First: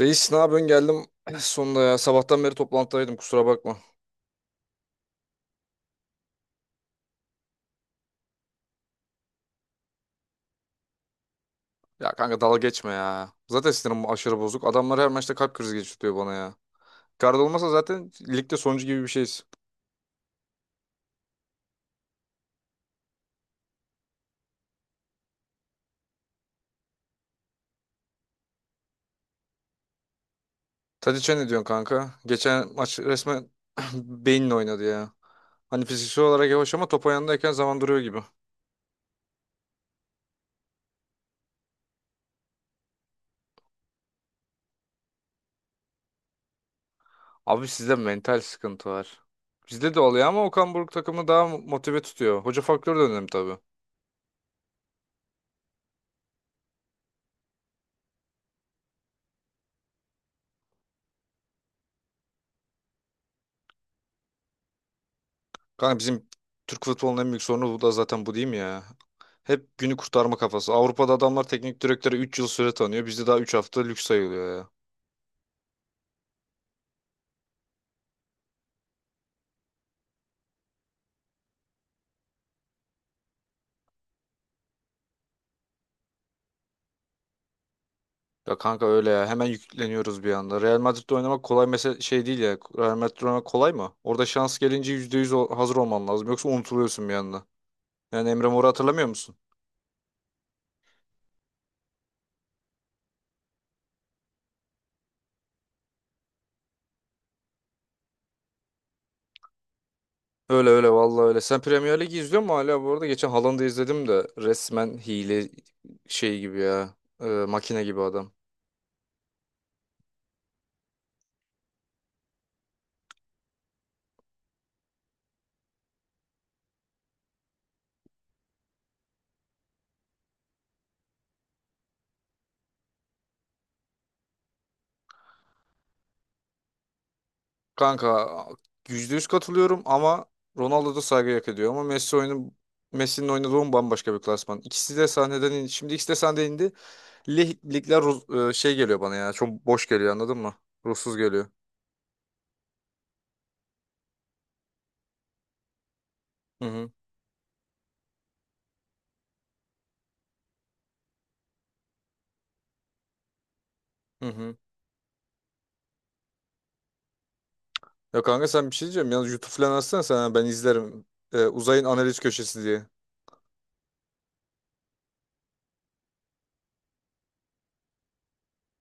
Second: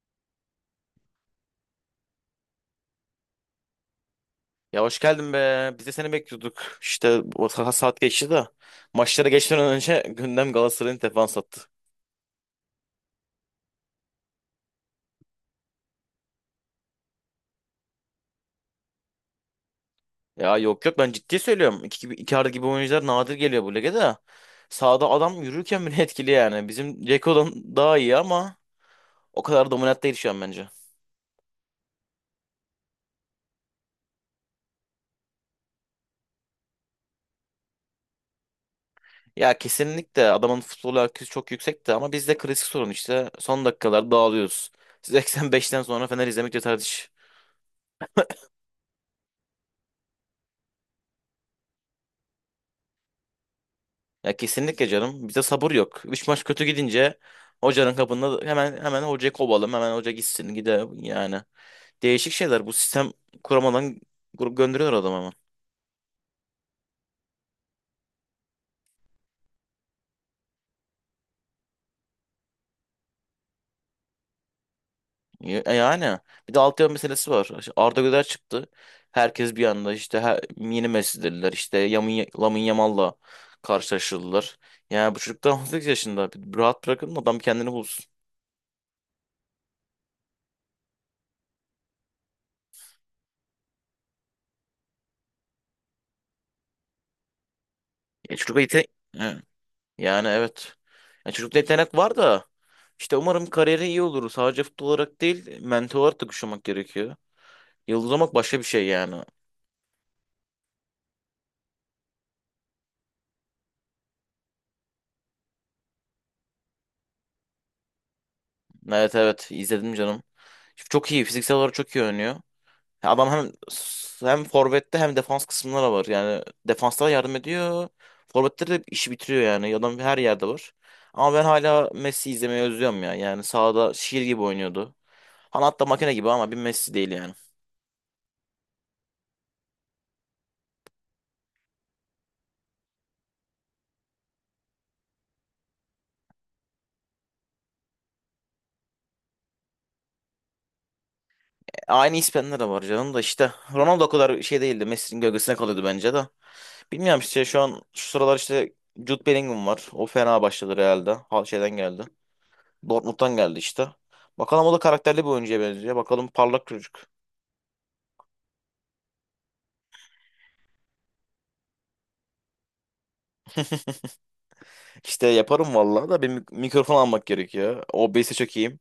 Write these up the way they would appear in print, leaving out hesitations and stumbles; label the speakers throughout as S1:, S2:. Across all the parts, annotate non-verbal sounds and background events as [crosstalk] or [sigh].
S1: Reis ne yapıyorsun geldim sonunda ya. Sabahtan beri toplantıdaydım kusura bakma.
S2: Ya hoş geldin be. Biz de seni bekliyorduk. İşte saat geçti de. Maçlara geçmeden önce [laughs] gündem Galatasaray'ın defans attı.
S1: Ya kanka dalga geçme ya. Zaten sinirim aşırı bozuk. Adamlar her maçta kalp krizi geçiriyor bana ya. Icardi olmasa zaten ligde sonuncu gibi bir şeyiz.
S2: Ya yok yok ben ciddi söylüyorum. İki arada gibi oyuncular nadir geliyor bu lige de. Sağda adam yürürken bile [laughs] etkili yani. Bizim Ceko'dan daha iyi ama o kadar dominant değil şu an bence.
S1: Tadiç'e ne diyorsun kanka? Geçen maç resmen [clears throat] beyinle oynadı ya. Hani fiziksel olarak yavaş ama top ayağındayken zaman duruyor gibi.
S2: Ya kesinlikle adamın futbol IQ'su çok yüksekti ama bizde klasik sorun işte. Son dakikalar dağılıyoruz. 85'ten [laughs] sonra Fener izlemek yeter.
S1: Abi sizde mental sıkıntı var. Bizde de oluyor ama Okan Buruk takımı daha motive tutuyor. Hoca faktörü de önemli tabii.
S2: Ya kesinlikle canım. Bize sabır yok. Üç maç kötü gidince hocanın kapında hemen hocayı kovalım. Hemen hoca gitsin gide yani. Değişik şeyler. Bu sistem kuramadan grup gönderiyorlar adamı hemen.
S1: Kanka bizim Türk futbolunun en büyük sorunu bu da zaten, bu değil mi ya? Hep günü kurtarma kafası. Avrupa'da adamlar teknik direktöre 3 yıl süre tanıyor. Bizde daha 3 hafta lüks sayılıyor ya.
S2: Yani bir de altyapı meselesi var. İşte Arda Güler çıktı. Herkes bir anda işte yeni Messi dediler. İşte Lamine Yamal'la karşılaştırdılar. Yani bu çocuk daha 18 yaşında. Bir rahat bırakın adam kendini bulsun.
S1: Ya kanka öyle ya. Hemen yükleniyoruz bir anda. Real Madrid'de oynamak kolay mesela şey değil ya. Real Madrid'de oynamak kolay mı? Orada şans gelince %100 o- hazır olman lazım. Yoksa unutuluyorsun bir anda. Yani
S2: Ya
S1: Emre
S2: çocuk
S1: Mor'u
S2: yetenek...
S1: hatırlamıyor musun?
S2: Yani evet. Ya çocukta yetenek var da işte umarım kariyeri iyi olur. Sadece futbol olarak değil, mental olarak da güçlenmek gerekiyor. Yıldız olmak başka bir şey yani.
S1: Öyle öyle, vallahi öyle. Sen Premier Ligi izliyor musun hala bu arada? Geçen Haaland'ı izledim de resmen hile şey gibi ya. Makine gibi adam.
S2: Evet evet izledim canım. Çok iyi fiziksel olarak çok iyi oynuyor. Ya adam hem forvette hem defans kısımlara var. Yani defanslara yardım ediyor. Forvetleri de işi bitiriyor yani. Adam her yerde var. Ama ben hala Messi izlemeyi özlüyorum ya. Yani sahada şiir gibi oynuyordu. Hani hatta makine gibi ama bir Messi değil yani.
S1: Kanka %100 katılıyorum ama Ronaldo da saygı hak ediyor ama Messi'nin oynadığı oyun bambaşka bir klasman. İkisi de sahneden indi. Şimdi ikisi de sahneden indi. Ligler şey geliyor bana ya. Çok boş geliyor, anladın mı? Ruhsuz geliyor.
S2: Aynı İspanyollar da var canım da işte. Ronaldo o kadar şey değildi. Messi'nin gölgesine kalıyordu bence de.
S1: Hı hı.
S2: Bilmiyorum işte şu an şu sıralar işte Jude Bellingham var. O fena başladı Real'de. Hal şeyden geldi. Dortmund'dan geldi işte.
S1: Hı hı.
S2: Bakalım o da karakterli bir oyuncuya benziyor. Bakalım parlak çocuk.
S1: Ya kanka, sen bir şey diyeceğim. Yalnız YouTube falan açsana sen. Ben izlerim. Uzayın analiz köşesi diye.
S2: İşte yaparım vallahi da bir mikrofon almak gerekiyor. OBS'e çok iyiyim.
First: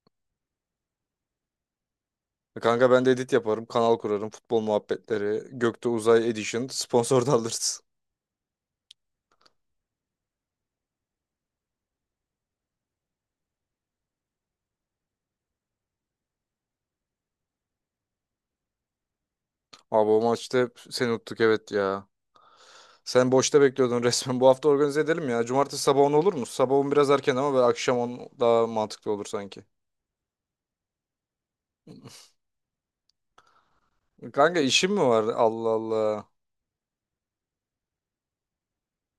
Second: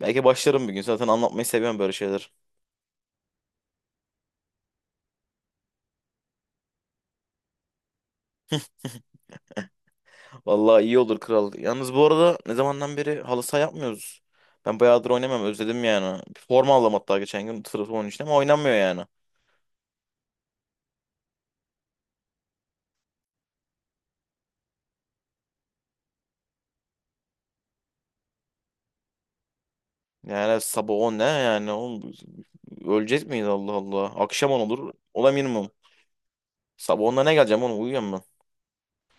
S2: Belki başlarım bir gün. Zaten anlatmayı seviyorum böyle şeyler.
S1: Kanka ben de edit yaparım. Kanal kurarım. Futbol muhabbetleri. Gökte Uzay Edition. [laughs] Sponsor da alırız.
S2: Vallahi iyi olur kral. Yalnız bu arada ne zamandan beri halı saha yapmıyoruz. Ben bayağıdır oynamam özledim yani. Forma aldım hatta geçen gün sırf onun için ama oynanmıyor yani.
S1: Abi o maçta hep seni unuttuk, evet ya. Sen boşta bekliyordun resmen. Bu hafta organize edelim ya. Cumartesi sabah 10 olur mu? sabah 10 biraz erken ama böyle akşam 10 daha mantıklı olur sanki.
S2: Yani evet, sabah 10 ne yani? Oğlum, öleceğiz miyiz Allah Allah? Akşam
S1: Kanka
S2: 10
S1: işim
S2: olur.
S1: mi var?
S2: Ola
S1: Allah
S2: minimum.
S1: Allah.
S2: Sabah 10'da ne geleceğim oğlum uyuyorum ben.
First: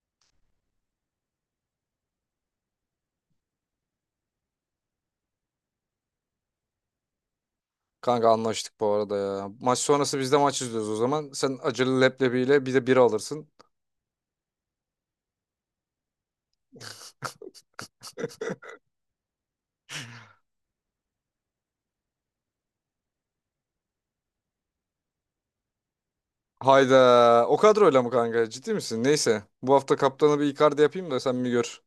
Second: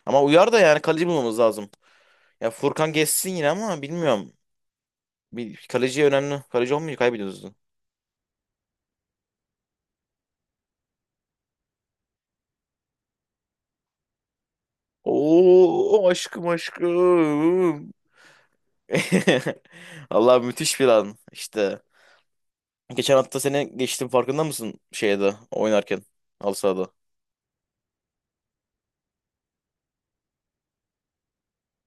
S2: Ama uyar da yani kaleci bulmamız lazım. Ya Furkan geçsin yine ama bilmiyorum. Bir kaleci önemli. Kaleci olmayınca kaybediyoruz.
S1: Kanka anlaştık bu arada ya. Maç sonrası biz de maç izliyoruz o zaman. Sen acılı leblebiyle bir de bira alırsın.
S2: Oo aşkım aşkım. [laughs] Allah müthiş bir an işte. Geçen hafta seni geçtim farkında mısın şeyde oynarken halı sahada?
S1: Hayda. O kadroyla mı kanka? Ciddi misin? Neyse. Bu hafta kaptanı bir Icardi yapayım da sen bir gör.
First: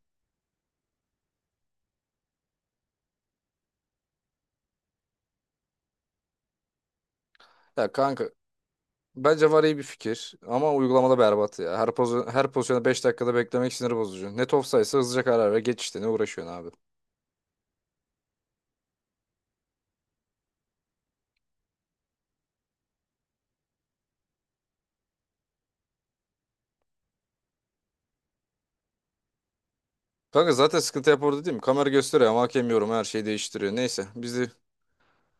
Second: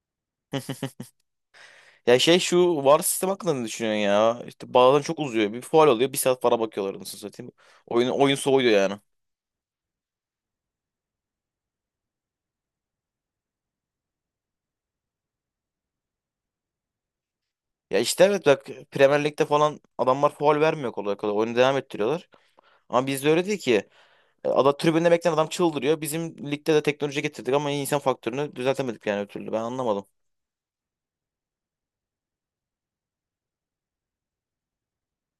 S2: Ya şey şu VAR sistem hakkında ne düşünüyorsun ya? İşte bazen çok uzuyor. Bir faul oluyor. Bir saat para bakıyorlar nasıl satayım.
S1: Ya
S2: Oyun,
S1: kanka,
S2: oyun soğuyor yani.
S1: bence VAR iyi bir fikir ama uygulamada berbat ya. Her pozisyonu 5 dakikada beklemek sinir bozucu. Net offside'sa hızlıca karar ver. Geç işte, ne uğraşıyorsun abi.
S2: Ya işte evet bak Premier Lig'de falan adamlar faul vermiyor kolay kolay. Oyunu devam ettiriyorlar. Ama bizde öyle değil ki. Ada tribünde bekleyen adam çıldırıyor. Bizim ligde de teknoloji getirdik ama insan faktörünü düzeltemedik yani ötürü ben anlamadım.
S1: Kanka zaten sıkıntı hep orada değil mi? Kamera gösteriyor ama hakem yorum her şeyi değiştiriyor. Neyse biz de,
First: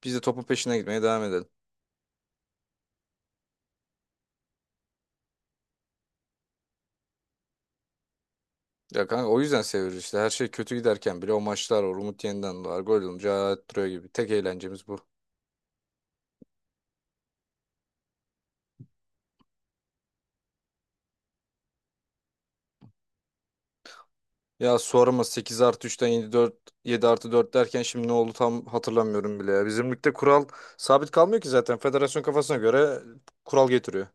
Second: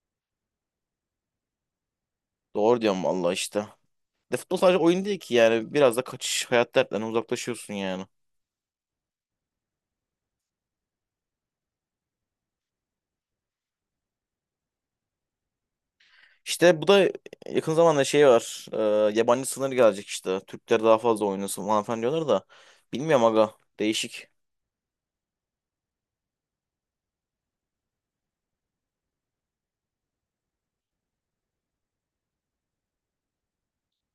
S1: biz de topun peşine gitmeye devam edelim.
S2: Doğru diyorum vallahi işte. De futbol sadece oyun değil ki yani. Biraz da kaçış hayat dertlerinden uzaklaşıyorsun yani.
S1: Ya kanka, o yüzden seviyoruz işte. Her şey kötü giderken bile o maçlar var. Umut yeniden doğar. Gol olunca hayat duruyor gibi. Tek eğlencemiz bu.
S2: İşte bu da yakın zamanda şey var. Yabancı sınır gelecek işte. Türkler daha fazla oynasın falan filan diyorlar da. Bilmiyorum aga. Değişik.
S1: Ya sorma, 8 artı üçten 7 dört, 7 artı 4 derken şimdi ne oldu tam hatırlamıyorum bile ya. Bizim ligde kural sabit kalmıyor ki zaten. Federasyon kafasına göre kural getiriyor.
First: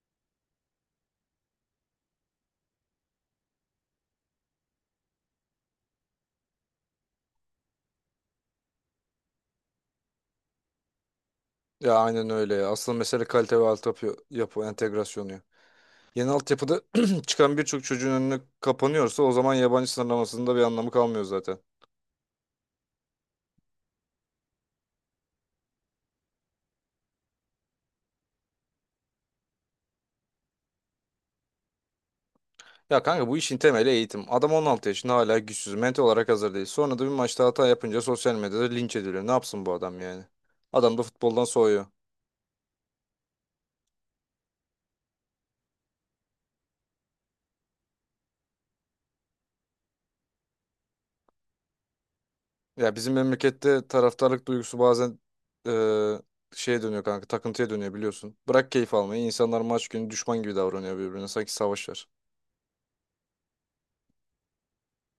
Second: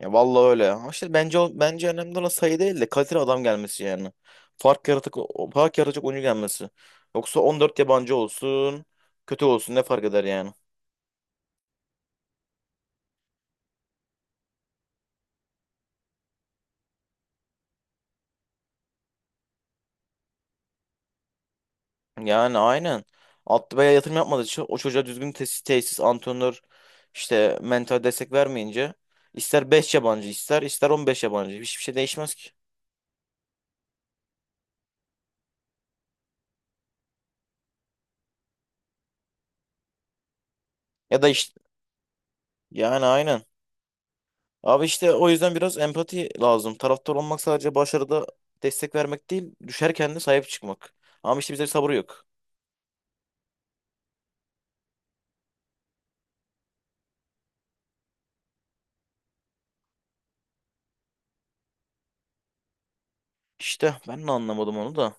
S2: Ya vallahi öyle. Ama işte bence bence önemli olan sayı değil de kaliteli adam gelmesi yani. Fark yaratık Fark yaratacak oyuncu gelmesi. Yoksa 14 yabancı olsun, kötü olsun ne fark eder yani?
S1: Ya aynen öyle ya. Asıl mesele kalite ve altyapı yapı entegrasyonu ya. Yeni altyapıda [clears throat] çıkan birçok çocuğun önüne kapanıyorsa o zaman yabancı sınırlamasının da bir anlamı kalmıyor zaten.
S2: Yani aynen. Altı beye yatırım yapmadığı için o çocuğa düzgün tesis, antrenör, işte mental destek vermeyince ister 5 yabancı ister 15 yabancı hiçbir şey değişmez ki.
S1: Ya kanka, bu işin temeli eğitim. Adam 16 yaşında hala güçsüz, mental olarak hazır değil. Sonra da bir maçta hata yapınca sosyal medyada linç ediliyor. Ne yapsın bu adam yani? Adam da
S2: Ya da
S1: futboldan
S2: işte
S1: soğuyor.
S2: yani aynen. Abi işte o yüzden biraz empati lazım. Taraftar olmak sadece başarıda destek vermek değil, düşerken de sahip çıkmak. Ama işte bizde bir sabır yok.
S1: Ya bizim memlekette taraftarlık duygusu bazen eee, şeye dönüyor kanka, takıntıya dönüyor biliyorsun. Bırak keyif almayı, insanlar maç günü düşman gibi davranıyor birbirine. Sanki savaş var.
S2: İşte ben de anlamadım onu da.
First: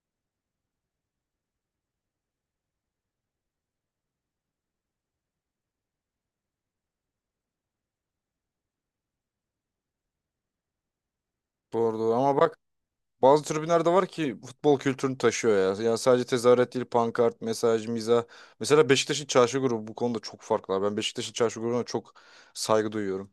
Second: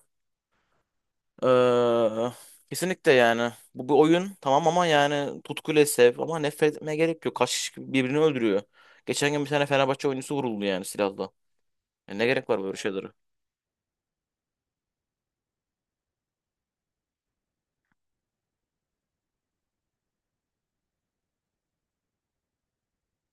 S2: Kesinlikle yani. Bu bir oyun tamam ama yani tutkuyla sev ama nefret etmeye gerek yok. Kaç kişi birbirini öldürüyor. Geçen gün bir tane Fenerbahçe oyuncusu vuruldu yani silahla.
S1: Doğru doğru,
S2: Ya ne
S1: ama
S2: gerek
S1: bak,
S2: var böyle şeylere?
S1: bazı tribünler de var ki futbol kültürünü taşıyor ya. Yani sadece tezahürat değil, pankart, mesaj, mizah. Mesela Beşiktaş'ın çarşı grubu bu konuda çok farklı. Ben Beşiktaş'ın çarşı grubuna çok saygı duyuyorum.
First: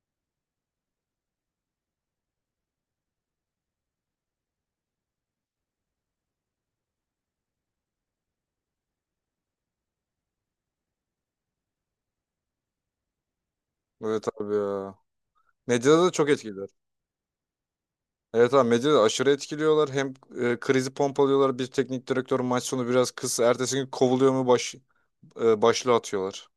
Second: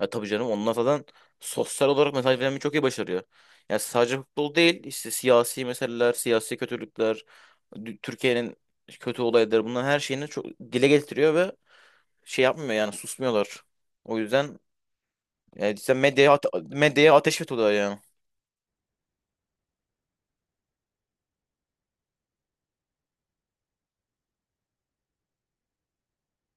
S2: Ya tabii canım onlar zaten sosyal olarak mesaj vermeyi çok iyi başarıyor. Yani sadece futbol değil işte siyasi meseleler, siyasi kötülükler, Türkiye'nin kötü olayları bunların her şeyini çok dile getiriyor ve şey yapmıyor yani susmuyorlar. O
S1: Evet abi
S2: yüzden
S1: ya.
S2: yani işte
S1: Medyada da çok
S2: medyaya,
S1: etkililer.
S2: medyaya ateş ediyorlar yani.
S1: Evet abi, medyada aşırı etkiliyorlar. Hem krizi pompalıyorlar. Bir teknik direktör maç sonu biraz kız ertesi gün kovuluyor mu başlığı atıyorlar.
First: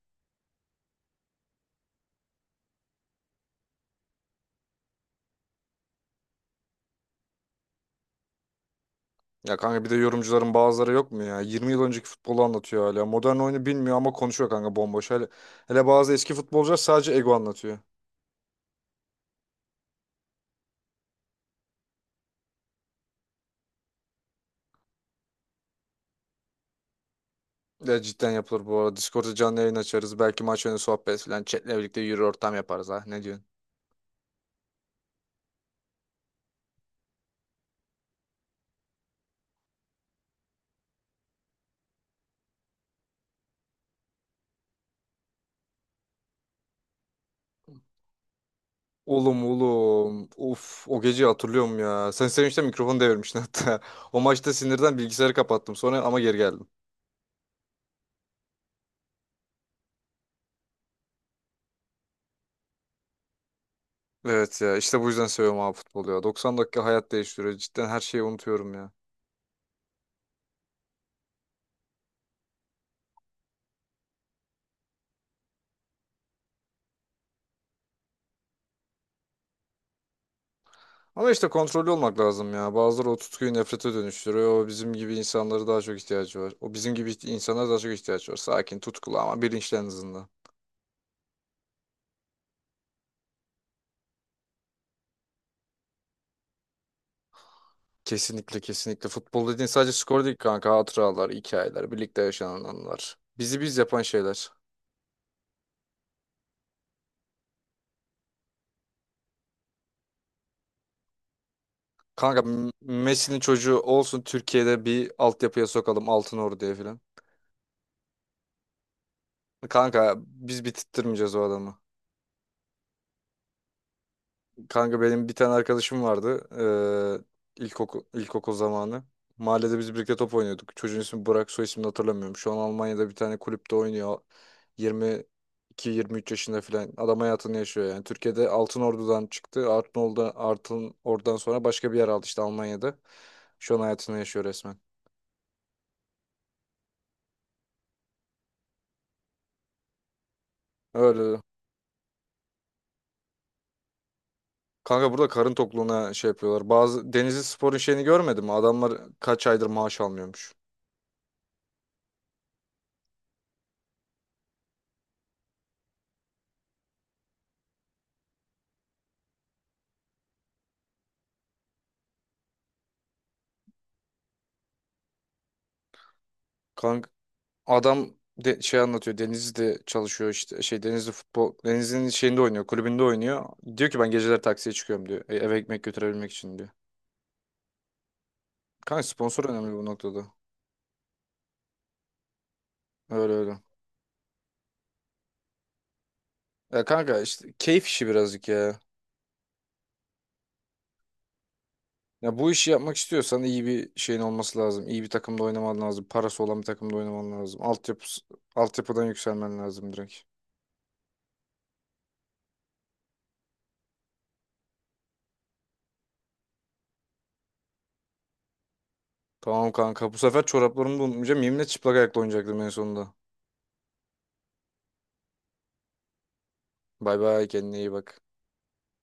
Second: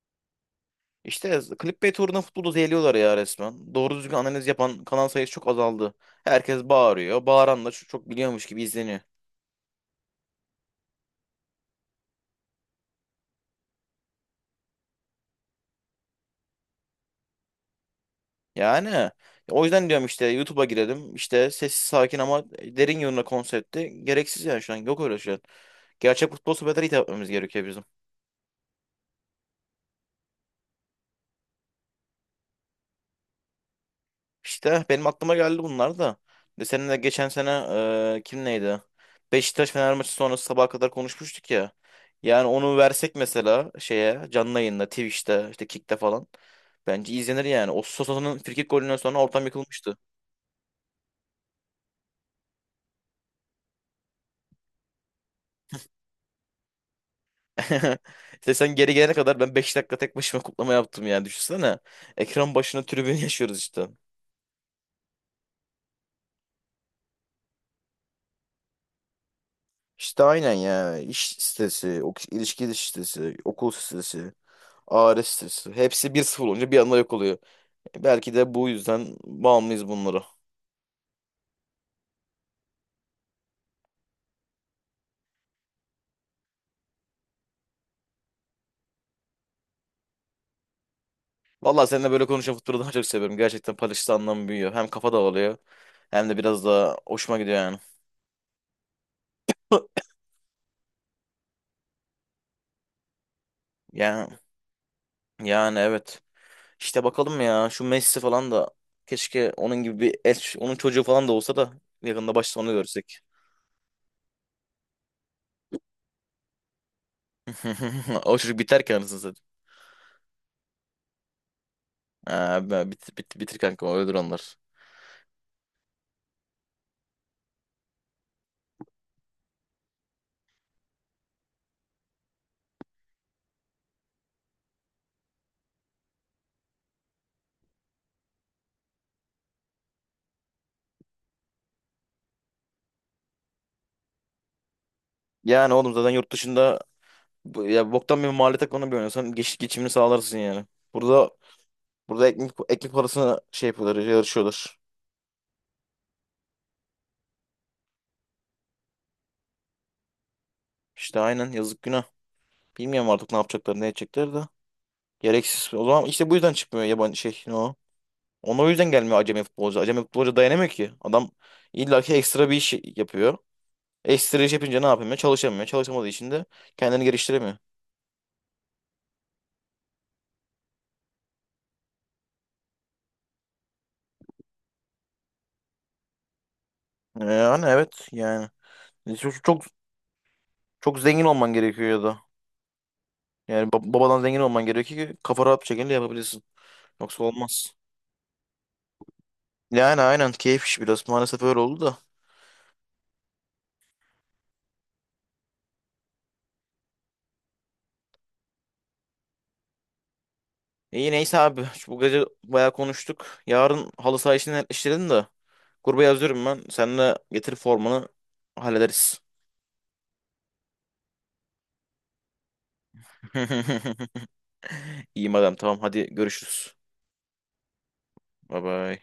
S2: İşte clickbait uğruna futbolu zehirliyorlar ya resmen. Doğru düzgün analiz yapan kanal sayısı çok azaldı. Herkes bağırıyor. Bağıran da çok çok biliyormuş gibi izleniyor.
S1: Ya kanka, bir de yorumcuların bazıları yok mu ya? 20 yıl önceki futbolu anlatıyor hala. Modern oyunu bilmiyor ama konuşuyor kanka bomboş. Hele bazı eski futbolcular sadece ego anlatıyor.
S2: Yani o yüzden diyorum işte YouTube'a girelim. İşte sessiz sakin ama derin yorumla konsepti. Gereksiz yani şu an. Yok öyle şu an. Gerçek futbol sohbetleri hitap etmemiz gerekiyor bizim.
S1: Ya cidden yapılır bu arada. Discord'da canlı yayın açarız. Belki maç önü sohbet falan. Chat'le birlikte yürü ortam yaparız ha. Ne diyorsun?
S2: İşte benim aklıma geldi bunlar da. De seninle de geçen sene kim neydi? Beşiktaş Fener maçı sonrası sabaha kadar konuşmuştuk ya. Yani onu versek mesela şeye canlı yayında Twitch'te işte Kick'te falan. Bence izlenir yani. O Sosa'nın frikik golünden sonra
S1: Oğlum,
S2: ortam yıkılmıştı.
S1: oğlum. Uf, o geceyi hatırlıyorum ya. Sen sevinçten mikrofonu devirmiştin hatta. [laughs] O maçta sinirden bilgisayarı kapattım sonra ama geri geldim.
S2: [laughs] İşte sen geri gelene kadar ben 5 dakika tek başıma kutlama yaptım yani düşünsene. Ekran başına tribün [laughs] yaşıyoruz işte.
S1: Evet ya, işte bu yüzden seviyorum abi futbolu ya. 90 dakika hayat değiştiriyor. Cidden her şeyi unutuyorum ya.
S2: İşte aynen ya. İş stresi, ok ilişki stresi, okul stresi, aile stresi. Hepsi 1-0 olunca bir anda yok oluyor. Belki de bu yüzden bağımlıyız bunlara.
S1: Ama işte kontrollü olmak lazım ya. Bazıları o tutkuyu nefrete dönüştürüyor. O bizim gibi insanlara daha çok ihtiyacı var. O bizim gibi insanlara daha çok ihtiyaç var. Sakin, tutkulu ama bilinçli en azından.
S2: Vallahi seninle böyle konuşan futbolu daha çok seviyorum. Gerçekten paylaştığı anlam büyüyor. Hem kafa dağılıyor hem de biraz daha hoşuma gidiyor yani.
S1: Kesinlikle kesinlikle. Futbol dediğin sadece skor değil kanka. Hatıralar, hikayeler, birlikte yaşanan anılar. Bizi biz yapan
S2: Yani,
S1: şeyler.
S2: yani evet. İşte bakalım ya şu Messi falan da keşke onun gibi bir eş, onun çocuğu falan da olsa da yakında
S1: Kanka
S2: başta onu görsek.
S1: Messi'nin çocuğu olsun, Türkiye'de bir altyapıya sokalım Altın Ordu'ya falan.
S2: [laughs] O çocuk biter ki anasını satayım.
S1: Kanka biz bitirtmeyeceğiz o adamı.
S2: Bitir kanka öldür onlar.
S1: Kanka benim bir tane arkadaşım vardı. İlkokul, ilkokul zamanı. Mahallede biz birlikte top oynuyorduk. Çocuğun ismi Burak, soy ismini hatırlamıyorum. Şu an Almanya'da bir tane kulüpte oynuyor. 22-23 yaşında falan. Adam hayatını yaşıyor yani. Türkiye'de Altınordu'dan çıktı. Altınordu'dan sonra başka bir yer aldı işte Almanya'da. Şu an hayatını yaşıyor resmen.
S2: Yani oğlum zaten yurt dışında ya boktan bir mahalle takımına bir oynasan geçimini sağlarsın yani. Burada
S1: Öyle.
S2: burada ekmek parasına şey yapıyorlar yarışıyorlar.
S1: Kanka burada karın tokluğuna şey yapıyorlar. Bazı Denizli Spor'un şeyini görmedim mi? Adamlar kaç aydır maaş almıyormuş.
S2: İşte aynen yazık günah. Bilmiyorum artık ne yapacaklar ne edecekler de. Gereksiz. O zaman işte bu yüzden çıkmıyor yabancı şey. Ne o? Ona o yüzden gelmiyor acemi futbolcu. Acemi futbolcu dayanamıyor ki. Adam illaki ekstra bir iş yapıyor. Ekstra iş yapınca ne yapamıyor? Çalışamıyor. Çalışamadığı için de kendini geliştiremiyor.
S1: Adam şey anlatıyor. Denizli'de çalışıyor işte. Şey, Denizli futbol. Denizli'nin şeyinde oynuyor. Kulübünde oynuyor. Diyor ki ben geceler taksiye çıkıyorum diyor. Eve ekmek götürebilmek için diyor.
S2: Yani evet yani.
S1: Kanka
S2: Çok,
S1: sponsor
S2: çok,
S1: önemli bu noktada.
S2: çok zengin olman gerekiyor ya da.
S1: Öyle öyle.
S2: Yani babadan zengin olman gerekiyor ki kafa rahat bir şekilde yapabilirsin.
S1: Ya kanka,
S2: Yoksa
S1: işte
S2: olmaz.
S1: keyif işi birazcık ya.
S2: Yani aynen keyif iş biraz. Maalesef öyle oldu da.
S1: Ya bu işi yapmak istiyorsan iyi bir şeyin olması lazım. İyi bir takımda oynaman lazım. Parası olan bir takımda oynaman lazım. Altyapıdan yükselmen lazım direkt.
S2: İyi neyse abi. Bu gece bayağı konuştuk. Yarın halı saha işini netleştirelim de. Gruba yazıyorum ben. Seninle getir formunu hallederiz.
S1: Tamam kanka. Bu sefer çoraplarımı da unutmayacağım. Yeminle çıplak ayakla oynayacaktım en sonunda.
S2: [laughs] İyi adam tamam hadi görüşürüz.
S1: Bay bay, kendine iyi bak.
S2: Bye bye.